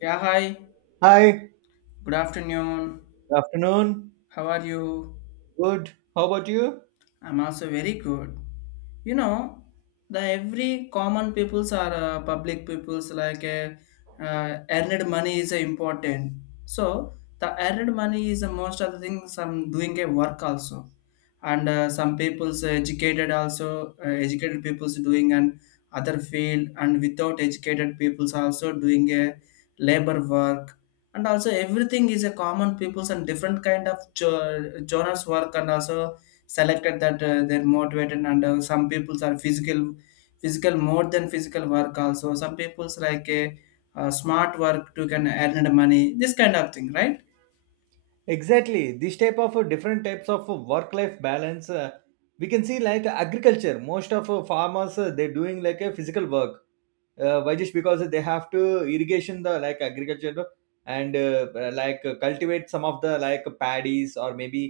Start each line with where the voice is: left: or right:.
left: Yeah, hi.
right: Hi, good
left: Good afternoon.
right: afternoon.
left: How are you?
right: Good. How about you?
left: I'm also very good. You know, the every common peoples are public peoples like earned money is important. So the earned money is most of the things I'm doing a work also, and some people's educated also educated people's doing an other field and without educated people's also doing a labor work and also everything is a common people's and different kind of genres work and also selected that they're motivated and some people's are physical more than physical work also some people's like a smart work to can earn the money, this kind of thing, right?
right: Exactly. This type of different types of work-life balance, we can see like agriculture. Most of farmers they're doing like a physical work. Why just because they have to irrigation the like agriculture no? And like cultivate some of the like paddies or maybe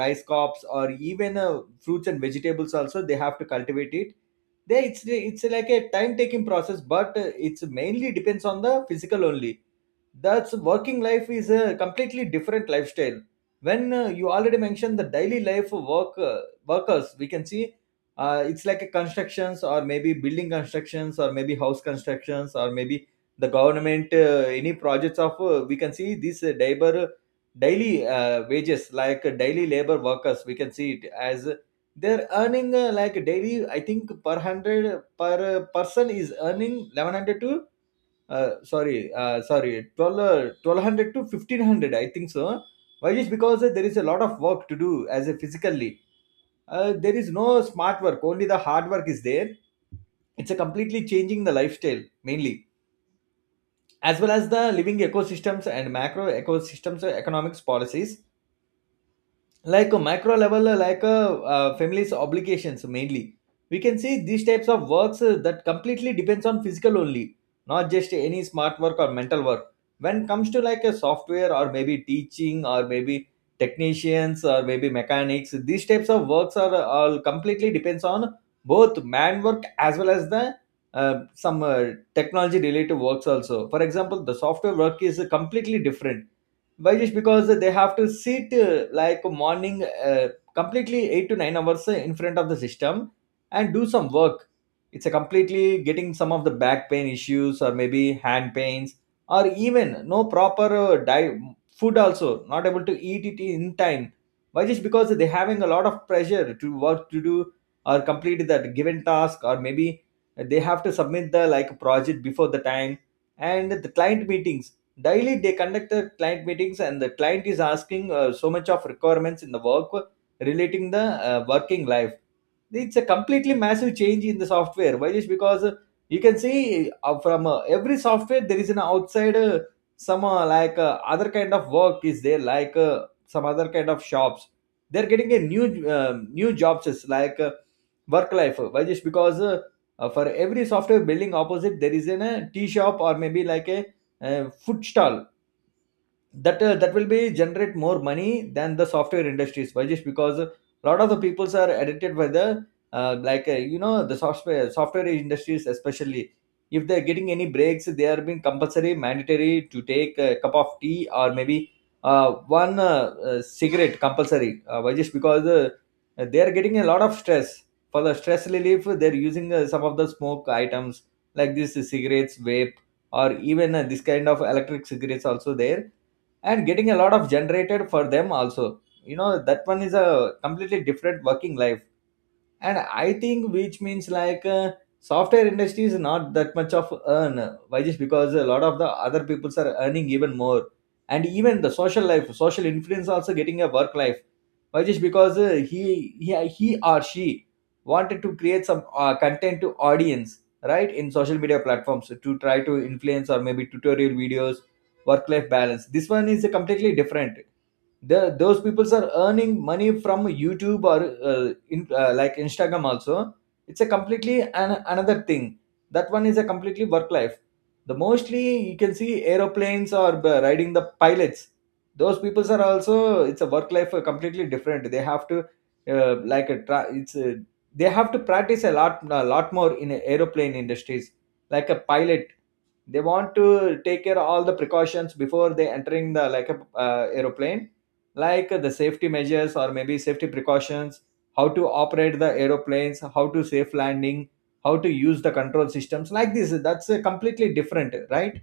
right: rice crops or even fruits and vegetables also they have to cultivate it. They it's like a time taking process, but it's mainly depends on the physical only. That's working life is a completely different lifestyle. When you already mentioned the daily life of work workers, we can see it's like a constructions or maybe building constructions or maybe house constructions or maybe the government any projects of we can see these labor daily wages like daily labor workers. We can see it as they're earning like daily, I think per hundred per person is earning 1100 to sorry sorry 12, 1200 to 1500, I think so. Why just because there is a lot of work to do as a physically, there is no smart work, only the hard work is there. It's a completely changing the lifestyle mainly, as well as the living ecosystems and macro ecosystems or economics policies, like a macro level like a family's obligations mainly. We can see these types of works that completely depends on physical only, not just any smart work or mental work. When it comes to like a software or maybe teaching or maybe technicians or maybe mechanics, these types of works are all completely depends on both man work as well as the some technology related works also. For example, the software work is completely different. Why just because they have to sit like morning completely 8 to 9 hours in front of the system and do some work. It's a completely getting some of the back pain issues or maybe hand pains, or even no proper diet food, also not able to eat it in time. Why just because they having a lot of pressure to work to do, or complete that given task, or maybe they have to submit the like project before the time. And the client meetings, daily they conduct the client meetings, and the client is asking so much of requirements in the work relating the working life. It's a completely massive change in the software. Why just because you can see from every software there is an outside some like other kind of work is there, like some other kind of shops they're getting a new new jobs, is like work life. Why just because for every software building opposite there is an a tea shop or maybe like a, food stall, that that will be generate more money than the software industries. Why just because a lot of the peoples are addicted by the the software industries, especially if they're getting any breaks, they are being compulsory mandatory to take a cup of tea or maybe one cigarette compulsory. Why just because they are getting a lot of stress. For the stress relief they're using some of the smoke items like this, cigarettes, vape, or even this kind of electric cigarettes also there, and getting a lot of generated for them also, you know that one is a completely different working life. And I think, which means like software industry is not that much of earn. Why just because a lot of the other peoples are earning even more. And even the social life, social influence also getting a work life. Why just because he or she wanted to create some content to audience, right, in social media platforms to try to influence, or maybe tutorial videos. Work life balance, this one is completely different. Those people are earning money from YouTube or like Instagram also. It's a completely another thing. That one is a completely work life. The mostly you can see aeroplanes or riding the pilots. Those people are also, it's a work life completely different. They have to like a tra- it's a, they have to practice a lot more in aeroplane industries, like a pilot. They want to take care all the precautions before they entering the like a aeroplane, like the safety measures or maybe safety precautions, how to operate the aeroplanes, how to safe landing, how to use the control systems, like this. That's a completely different, right?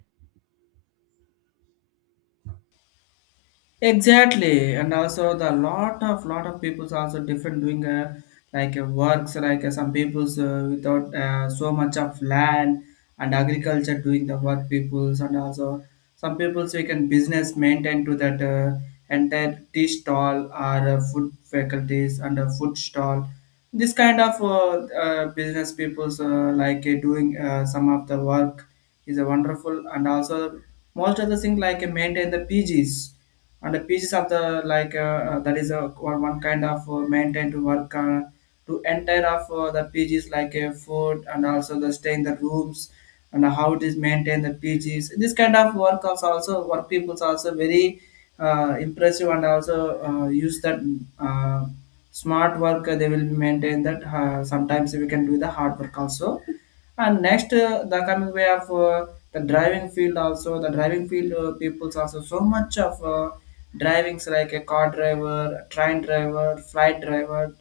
left: Exactly, and also the lot of people's also different doing like works like some people's without so much of land and agriculture doing the work people's and also some people's we can business maintain to that entire tea stall or food faculties and a food stall. This kind of business people's like doing some of the work is a wonderful and also most of the thing like maintain the PGs and the pieces of the like that is a one kind of maintain to work to enter of the pieces like food and also the stay in the rooms and how it is maintain the pieces. This kind of work also work people's also very impressive and also use that uh, smart work they will maintain that sometimes we can do the hard work also. And next, the coming way of the driving field also, the driving field people's also so much of drivings like a car driver, a train driver, flight driver,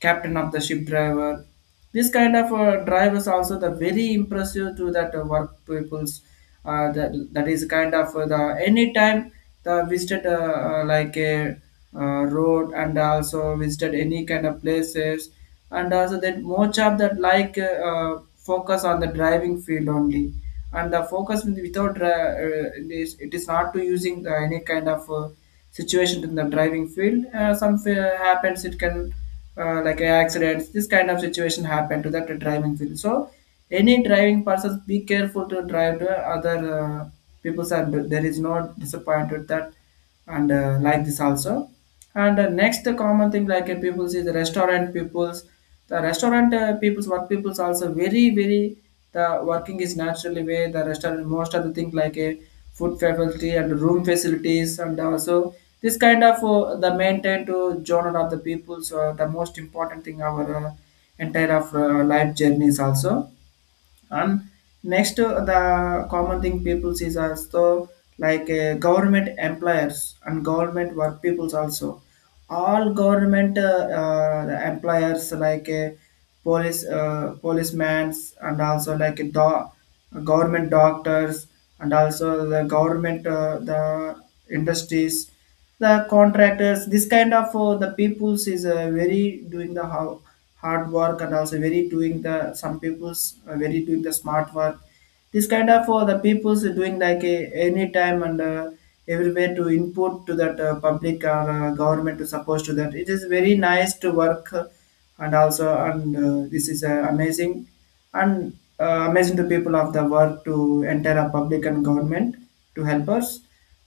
left: captain of the ship driver. This kind of drivers also the very impressive to that work people's. That is kind of the anytime the visited like a road and also visited any kind of places and also that more job that like focus on the driving field only and the focus without it is not to using the, any kind of situation in the driving field some happens it can like accidents, this kind of situation happen to that driving field, so any driving persons be careful to drive the other people's and there is no disappointed that and like this also. And next the common thing like people see the restaurant peoples, the restaurant peoples work peoples also very very the working is naturally way, the restaurant most of the thing like a food facility and room facilities and also this kind of the maintain to genre of the peoples the most important thing our entire of life journeys also. And next the common thing people sees also like government employers and government work peoples also, all government the employers like police policemen and also like government doctors and also the government the industries, the contractors, this kind of the peoples is very doing the how hard work and also very doing the some peoples are very doing the smart work. This kind of the people's doing like a, any time and everywhere to input to that public or government to support to that. It is very nice to work and also and this is amazing and amazing to people of the work to enter a public and government to help us.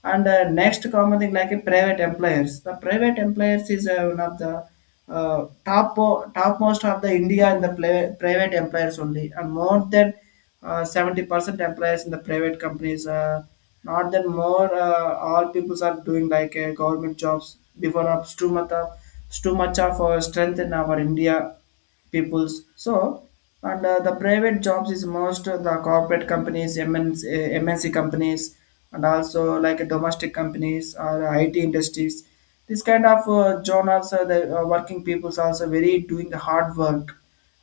left: And next common thing like a private employers. The private employers is one of the topmost of the India in the private employers only, and more than 70% employees in the private companies not that more all peoples are doing like government jobs before, up too much of strength in our india peoples, so and the private jobs is most of the corporate companies MNC companies and also like domestic companies or it industries, this kind of journals the working peoples also very doing the hard work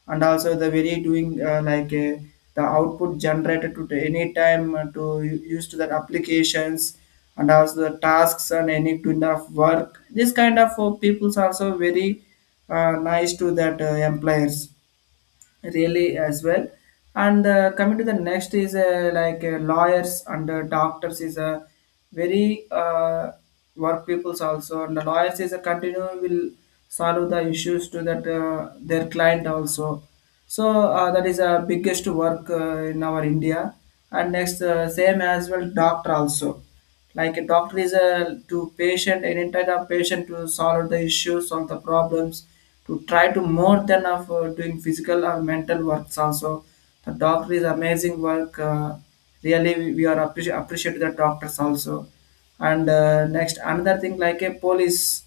left: and also the very doing like the output generated to the any time to use to that applications and also the tasks and any kind of work, this kind of people's also very nice to that employers, really as well. And coming to the next is like lawyers and doctors is a very work peoples also, and the lawyers is a continue will solve the issues to that their client also, so that is a biggest work in our india. And next same as well doctor also, like a doctor is a to patient an entire patient to solve the issues solve the problems to try to more than of doing physical or mental works also. The doctor is amazing work, really we are appreciate the doctors also. And next another thing like a police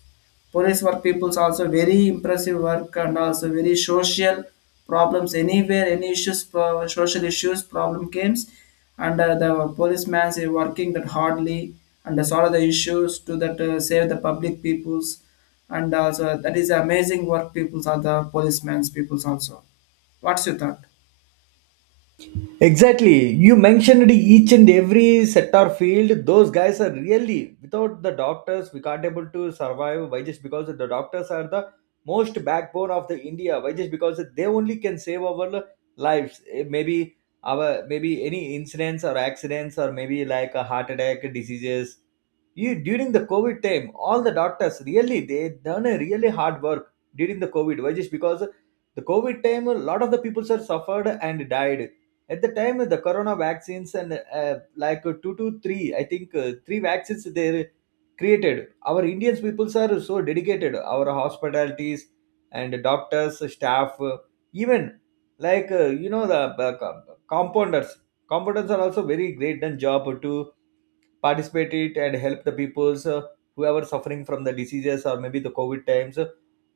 left: police work people's also very impressive work and also very social problems anywhere, any issues social issues problem games, and the policeman is working that hardly and solve the issues to that save the public peoples and also that is amazing work peoples are the policemen's peoples also. What's your thought?
right: Exactly. You mentioned each and every sector field. Those guys are really, without the doctors, we can't able to survive. Why just because the doctors are the most backbone of the India? Why just because they only can save our lives? Maybe our, maybe any incidents or accidents or maybe like a heart attack diseases. You during the COVID time, all the doctors really they done a really hard work during the COVID. Why just because the COVID time a lot of the people are suffered and died. At the time, the corona vaccines and uh, like two to three, I think three vaccines they created. Our indians peoples are so dedicated, our hospitalities and doctors staff, even like you know the uh, co- compounders compounders are also very great done job to participate it and help the peoples who are suffering from the diseases or maybe the COVID times.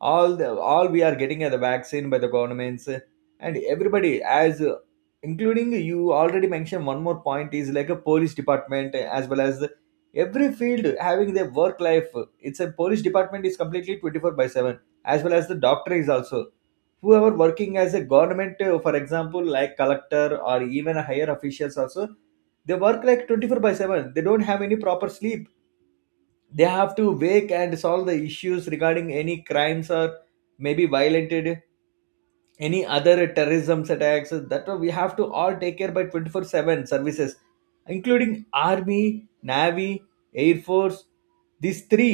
right: All we are getting are the vaccine by the governments, and everybody as including. You already mentioned one more point is like a police department, as well as the, every field having their work life. It's a police department is completely 24 by 7, as well as the doctor is also. Whoever working as a government, for example like collector or even higher officials also, they work like 24 by 7, they don't have any proper sleep. They have to wake and solve the issues regarding any crimes or maybe violated any other terrorism attacks, that we have to all take care by 24/7 services, including army, navy, air force. These three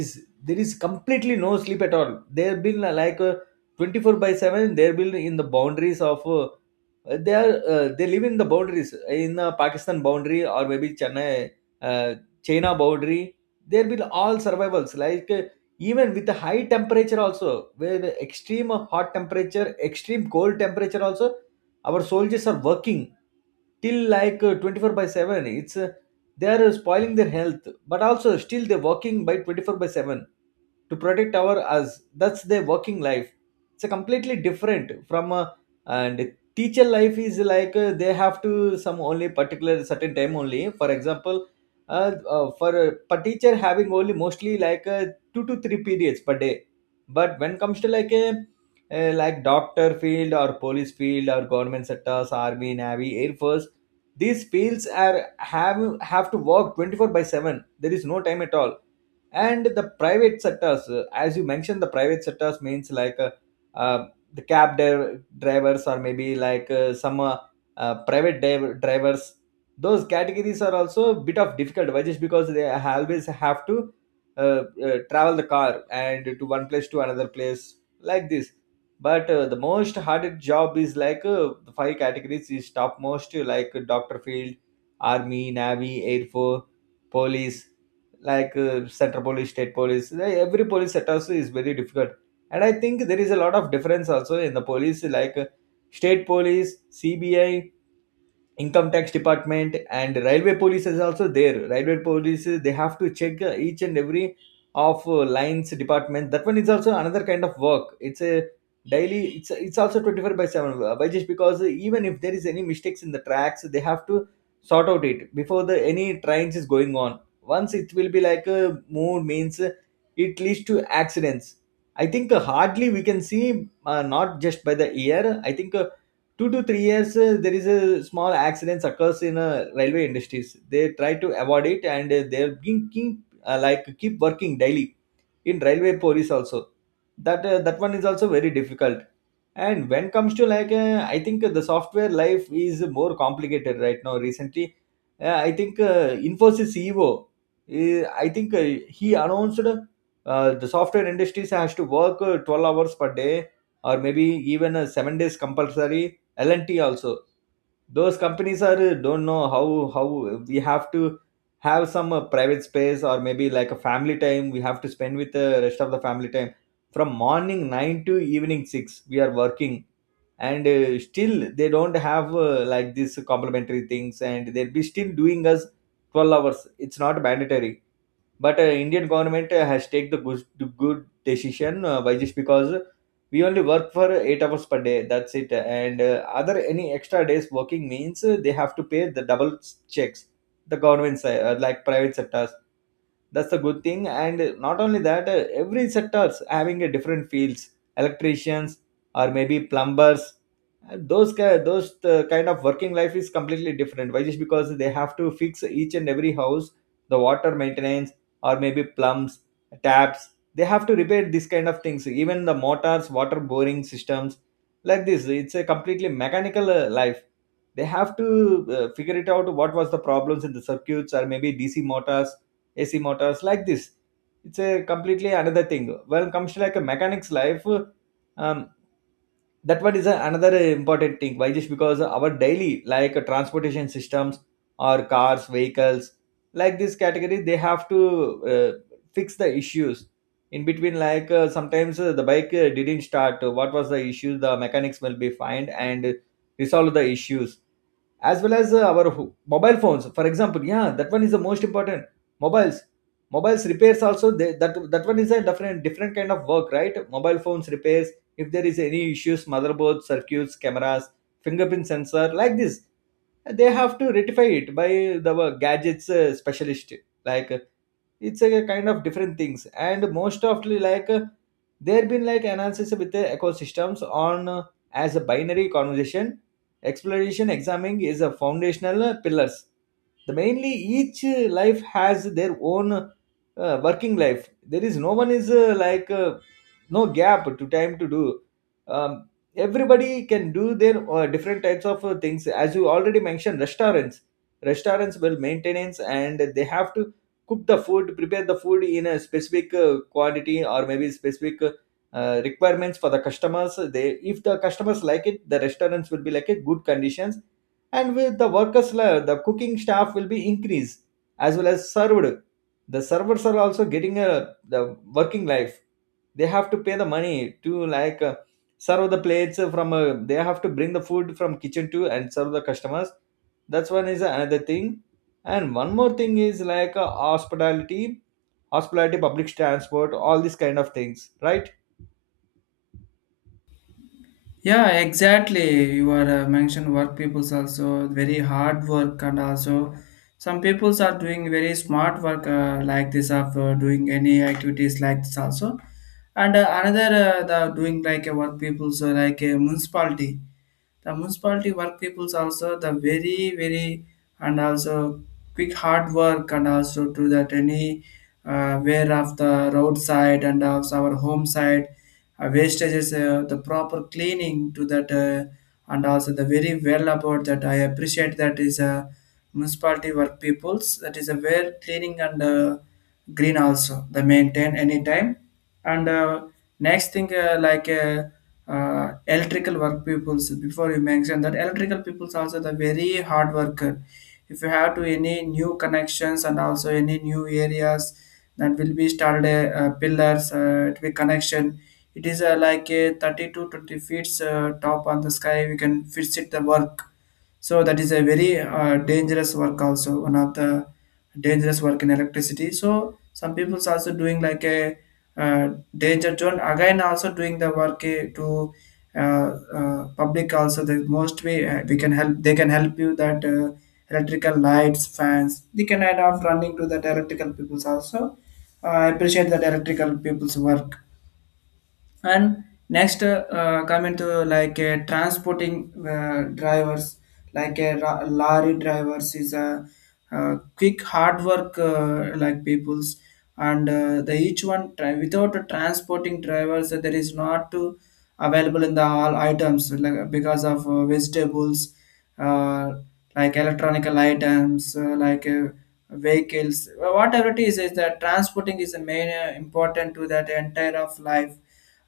right: is, there is completely no sleep at all. They've been 24 by 7, they've been in the boundaries of they are, they live in the boundaries, in the Pakistan boundary or maybe Chennai, uh, China boundary. There will all survivals like even with the high temperature also, where the extreme of hot temperature, extreme cold temperature also, our soldiers are working till like 24 by 7. It's they are spoiling their health, but also still they're working by 24 by 7, to protect our us. That's their working life. It's a completely different from a, and teacher life is like they have to some only particular certain time only. For example, uh, for a per teacher having only mostly like two to three periods per day. But when comes to like a like doctor field or police field or government sectors, army, navy, air force, these fields are have to work 24 by 7, there is no time at all. And the private sectors, as you mentioned the private sectors means like uh, the cab drivers or maybe like some private drivers, those categories are also a bit of difficult. Why just because they always have to travel the car and to one place to another place, like this. But the most hardest job is like the five categories is topmost, like doctor field, army, navy, air force, police, like central police, state police. Eh, every police set also is very difficult. And I think there is a lot of difference also in the police, like state police, CBI, income tax department, and railway police is also there. Railway police, they have to check each and every of lines department, that one is also another kind of work. It's a daily, it's also 24 by 7, by just because even if there is any mistakes in the tracks, they have to sort out it before the any trains is going on. Once it will be like a move means it leads to accidents. I think hardly we can see not just by the year, I think 2 to 3 years there is a small accidents occurs in railway industries. They try to avoid it, and they're being keep like keep working Daily in railway police also, that that one is also very difficult. And when comes to like, I think the software life is more complicated right now recently. I think, Infosys CEO, I think he announced, the software industries has to work 12 hours per day, or maybe even 7 days compulsory. L&T also. Those companies are, don't know how. how we have to have some private space, or maybe like a family time, we have to spend with the rest of the family time. From morning 9 to evening 6 we are working, and still they don't have, like these complimentary things, and they'll be still doing us 12 hours. It's not mandatory, but Indian government has take the good decision. Why? Just because we only work for 8 hours per day, that's it. And other any extra days working means they have to pay the double checks, the government side, like private sectors. That's the good thing. And not only that, every sectors having a different fields: electricians, or maybe plumbers. And those kind of working life is completely different. Why? Just because they have to fix each and every house: the water maintenance, or maybe plums, taps, they have to repair these kind of things, even the motors, water boring systems, like this. It's a completely mechanical life. They have to figure it out what was the problems in the circuits, or maybe DC motors, AC motors, like this. It's a completely another thing when it comes to like a mechanic's life. Um, that, another important thing. Why? Just because our daily like transportation systems, or cars, vehicles, like this category, they have to fix the issues in between. Like sometimes the bike didn't start. What was the issue? The mechanics will be fined, and resolve the issues. As well as mobile phones, for example. Yeah, that one is the most important. Mobiles mobiles repairs also, they, that that one is a different kind of work, right? Mobile phones repairs, if there is any issues — motherboard, circuits, cameras, fingerprint sensor, like this, they have to rectify it by the gadgets specialist. like uh, it's a kind of different things. And most often, like there been like analysis with the ecosystems on, as a binary conversation, exploration, examining is a foundational pillars. The mainly each life has their own working life. There is no one is no gap to time to do. um, Everybody can do their different types of things. As you already mentioned, restaurants. Will maintenance, and they have to cook the food, prepare the food in a specific quantity, or maybe specific requirements for the customers. They, if the customers like it, the restaurants will be like a good conditions, and with the workers, the cooking staff will be increased, as well as served. The servers are also getting a the working life. They have to pay the money to, like serve the plates from, they have to bring the food from kitchen to and serve the customers. That's one is another thing. And one more thing is like hospitality. Public transport, all these kind of things, right?
left: Yeah, exactly. You are mentioned work people's also very hard work and also some peoples are doing very smart work like this of doing any activities like this also. And another the doing like a work people's like a municipality. The municipality work peoples also the very very and also quick hard work and also to that any wear of the roadside and also our home side wastages, the proper cleaning to that, and also the very well about that I appreciate that is a municipality work peoples, that is a where cleaning and green also they maintain anytime. And next thing like electrical work peoples, before you mentioned that electrical peoples also the very hard worker. If you have to any new connections and also any new areas that will be started, pillars, it will be connection, it is like a 30 to 20 feet top on the sky we can fix it the work, so that is a very dangerous work also, one of the dangerous work in electricity. So some people's also doing like a uh, danger zone again also doing the work to public also the most way we can help, they can help you that electrical lights fans they can add up running to that electrical people's also. I appreciate that electrical people's work. And next come into like transporting drivers like a lorry drivers is a, quick hard work like peoples, and the each one without a transporting drivers there is not to available in the all items like, because of vegetables, uh, like electronical items like vehicles, whatever it is that transporting is a main important to that entire of life.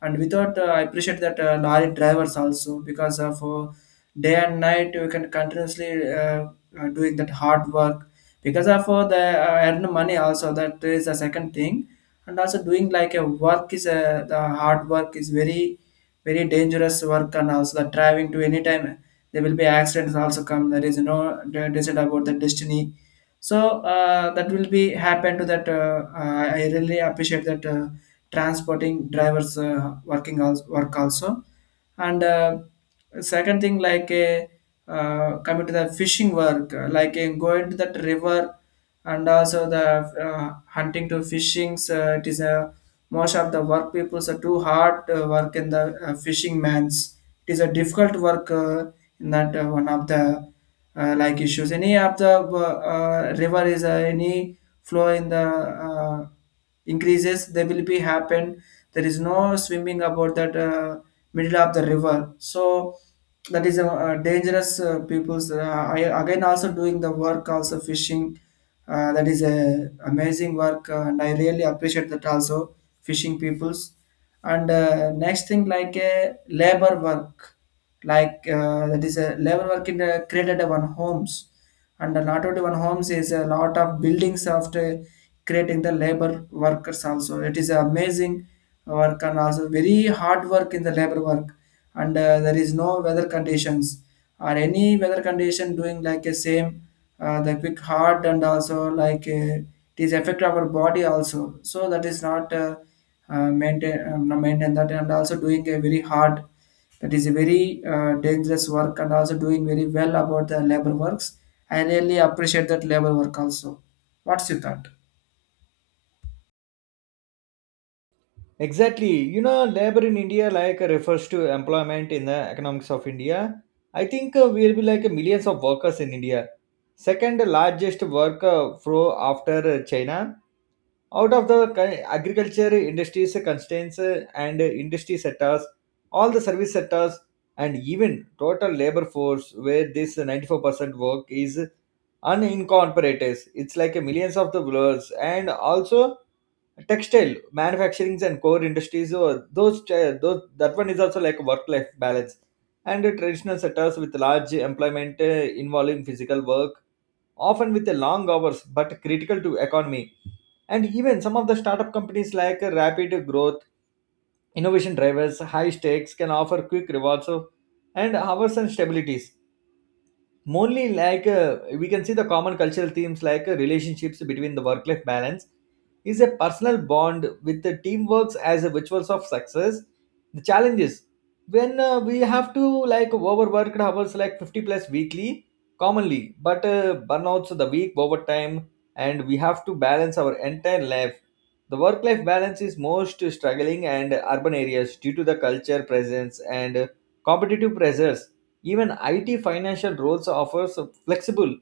left: And without I appreciate that lorry drivers also, because of day and night you can continuously doing that hard work, because of the earn money also that is the second thing. And also doing like a work is a, the hard work is very dangerous work and also the driving to any time there will be accidents also come, there is no decide about the destiny, so that will be happen to that, I really appreciate that transporting drivers work also. And second thing like a coming to the fishing work like going to that river and also the hunting to fishings, it is a most of the work people are too hard work in the fishing mans, it is a difficult work in that one of the like issues, any of the river is any flow in the uh, increases they will be happen, there is no swimming about that middle of the river, so that is a, dangerous people's, I again also doing the work also fishing, that is a amazing work and I really appreciate that also fishing peoples. And next thing like a labor work, like that is a labor work in created one homes and a lot of one homes is a lot of buildings, after creating the labor workers also it is amazing work and also very hard work in the labor work. And there is no weather conditions or any weather condition doing like a same the quick hard and also like it is affect our body also, so that is not maintain, no, maintain that and also doing a very hard, that is a very dangerous work and also doing very well about the labor works. I really appreciate that labor work also. What's your thought?
right: Exactly, you know, labor in India, like, refers to employment in the economics of India. I think we'll be like millions of workers in India, second largest worker flow after China. Out of the agriculture industries constraints, and industry sectors, all the service sectors. And even total labor force, where this 94% work is unincorporated. It's like a millions of the blurs, and also textile manufacturings, and core industries, or those that one is also like work life balance. And the traditional sectors with large employment, involving physical work, often with a long hours, but critical to economy. And even some of the startup companies, like rapid growth, innovation drivers, high stakes, can offer quick rewards and hours and stabilities. Mostly, like we can see the common cultural themes, like relationships between the work-life balance, is a personal bond with the teamworks, as a rituals of success. The challenges, when we have to like overworked hours like 50 plus weekly commonly, but burnouts the week overtime, and we have to balance our entire life. The work-life balance is most struggling and urban areas due to the culture presence and competitive pressures. Even IT financial roles offers a flexible,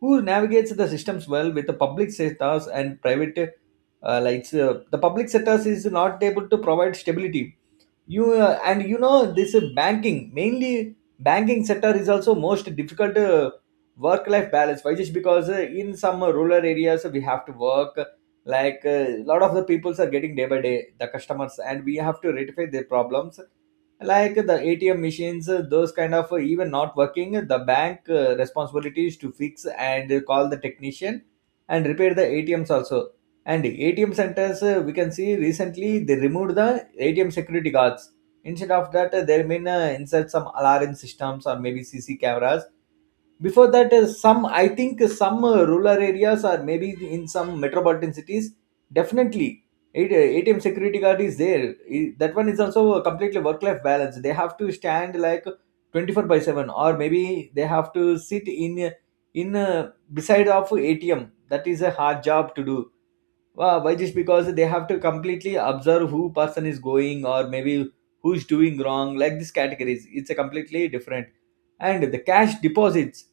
right: who navigates the systems well with the public sectors and private. The public sectors is not able to provide stability. You And you know, this banking mainly banking sector is also most difficult work life balance. Why? Just because in some rural areas we have to work, like a lot of the peoples are getting day by day, the customers, and we have to rectify their problems. Like the ATM machines, those kind of, even not working, the bank responsibility is to fix and call the technician and repair the ATMs also. And ATM centers, we can see recently they removed the ATM security guards. Instead of that, they mean insert some alarm systems, or maybe CC cameras. Before that, some I think some rural areas, or maybe in some metropolitan cities, definitely ATM security guard is there. That one is also a completely work-life balance. They have to stand like 24 by 7, or maybe they have to sit in in uh, beside of ATM. That is a hard job to do. Wow, why? Just because they have to completely observe who person is going, or maybe who's doing wrong, like these categories. It's a completely different. And the cash deposits,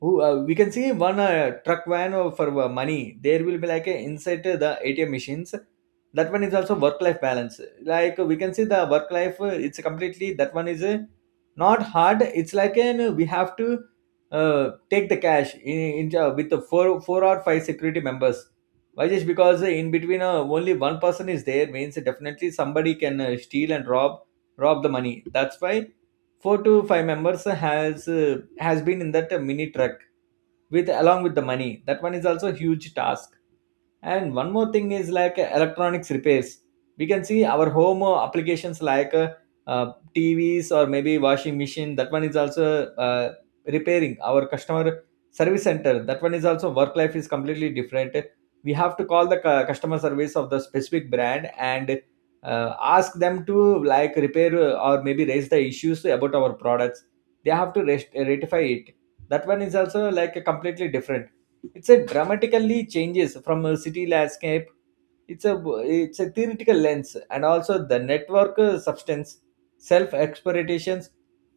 right: who we can see one truck van for money. There will be like a inside the ATM machines. That one is also work life balance. Like we can see the work life. It's completely, that one is not hard. It's like an we have to take the cash in with the four or five security members. Why? Just because in between, only one person is there means definitely somebody can steal and rob the money. That's why four to five members has been in that mini truck, with along with the money. That one is also a huge task. And one more thing is like electronics repairs. We can see our home applications like TVs or maybe washing machine. That one is also repairing our customer service center. That one is also work life is completely different. We have to call the customer service of the specific brand and ask them to like repair or maybe raise the issues about our products. They have to rest, rectify it. That one is also like completely different. It's a dramatically changes from a city landscape. it's a it's a theoretical lens, and also the network substance, self expectations,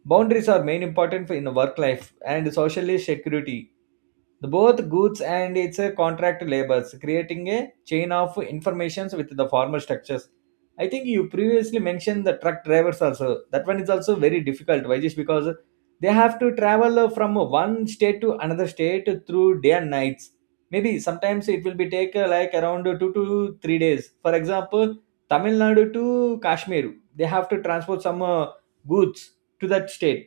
right: boundaries are main important in work life and social security. The both goods and its contract labors, creating a chain of informations with the formal structures. I think you previously mentioned the truck drivers also. That one is also very difficult. Why? Just because they have to travel from one state to another state through day and nights. Maybe sometimes it will be take like around 2 to 3 days. For example, Tamil Nadu to Kashmir, they have to transport some goods to that state.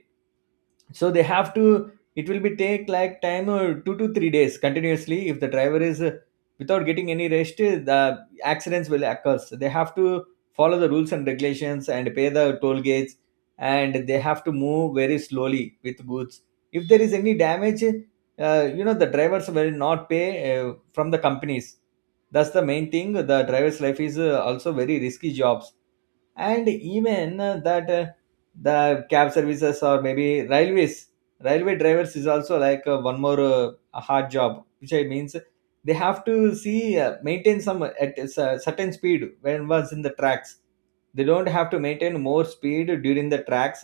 right: So they have to, it will be take like time 2 to 3 days continuously. If the driver is without getting any rest, the accidents will occur. So they have to follow the rules and regulations, and pay the toll gates, and they have to move very slowly with goods. If there is any damage, you know, the drivers will not pay from the companies. That's the main thing. The driver's life is also very risky jobs. And even that the cab services, or maybe railways. Railway drivers is also like one more a hard job, which I means they have to see maintain some at a certain speed when was in the tracks. They don't have to maintain more speed during the tracks.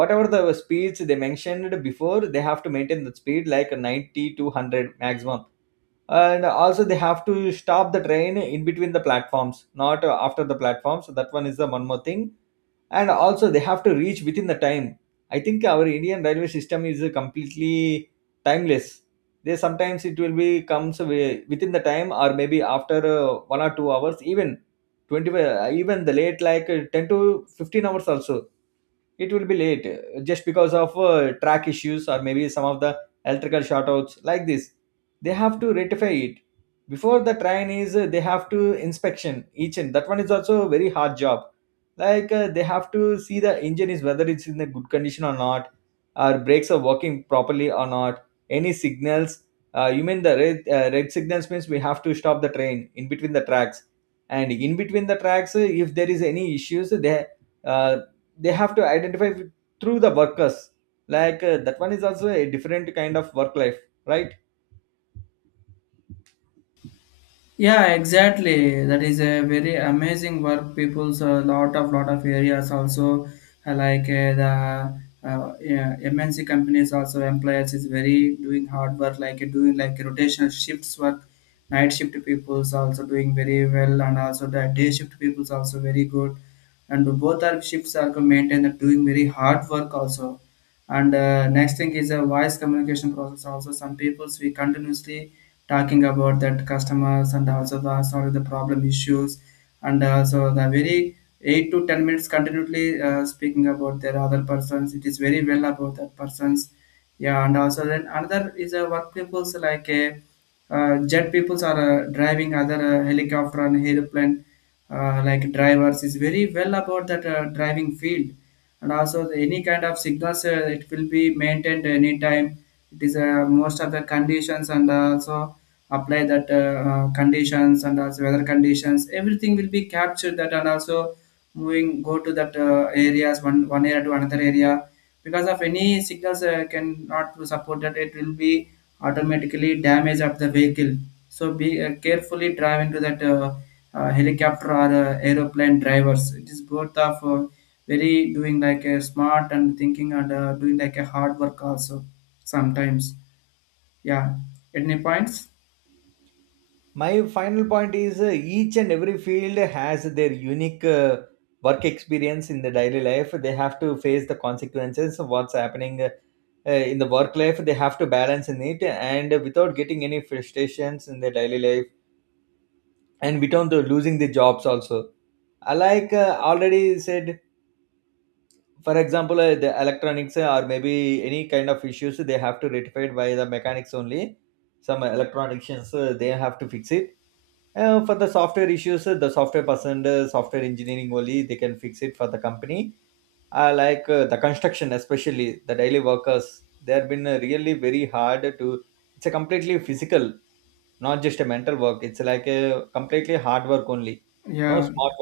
right: Whatever the speeds they mentioned before, they have to maintain the speed like 90 to 100 maximum. And also they have to stop the train in between the platforms, not after the platforms. That one is the one more thing. And also they have to reach within the time. I think our Indian railway system is completely timeless. They sometimes it will be comes within the time, or maybe after 1 or 2 hours, twenty, even the late like 10 to 15 hours also. It will be late just because of track issues, or maybe some of the electrical shortouts like this. They have to rectify it before the train is they have to inspection each. And that one is also a very hard job. Like they have to see the engine is whether it's in a good condition or not, or brakes are working properly or not, any signals. You mean the red signals means we have to stop the train in between the tracks. And in between the tracks, if there is any issues, uh, they have to identify through the workers. Like that one is also a different kind of work life, right?
left: Yeah, exactly. That is a very amazing work. People's a lot of areas also like the yeah, MNC companies also employers is very doing hard work like doing like rotational shifts work. Night shift people's also doing very well, and also the day shift people's also very good. And both our shifts are maintained and doing very hard work also. And next thing is a voice communication process also, some peoples we continuously talking about that customers and also the solve the problem issues and also the very 8 to 10 minutes continually speaking about their other persons, it is very well about that persons. Yeah, and also then another is a work peoples like a jet peoples are driving other helicopter and airplane, like drivers is very well about that driving field, and also the, any kind of signals it will be maintained anytime, it is most of the conditions and also apply that conditions and also weather conditions, everything will be captured that and also moving go to that areas one area to another area, because of any signals cannot support that it will be automatically damage of the vehicle, so be carefully drive into that helicopter or aeroplane drivers, it is both of very doing like a smart and thinking and doing like a hard work also sometimes. Yeah. Any points?
right: My final point is, each and every field has their unique work experience in the daily life. They have to face the consequences of what's happening in the work life. They have to balance in it, and without getting any frustrations in their daily life, and without the losing the jobs also. I, like already said, for example the electronics or maybe any kind of issues, they have to rectify it by the mechanics only. Some electronicians they have to fix it. For the software issues, the software person, software engineering only, they can fix it for the company. The construction, especially the daily workers, they have been really very hard to. It's a completely physical, not just a mental work. It's like a completely hard work only. No
left: Yeah,
right: smart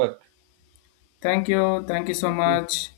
left: thank you, thank you so
right: work.
left: much.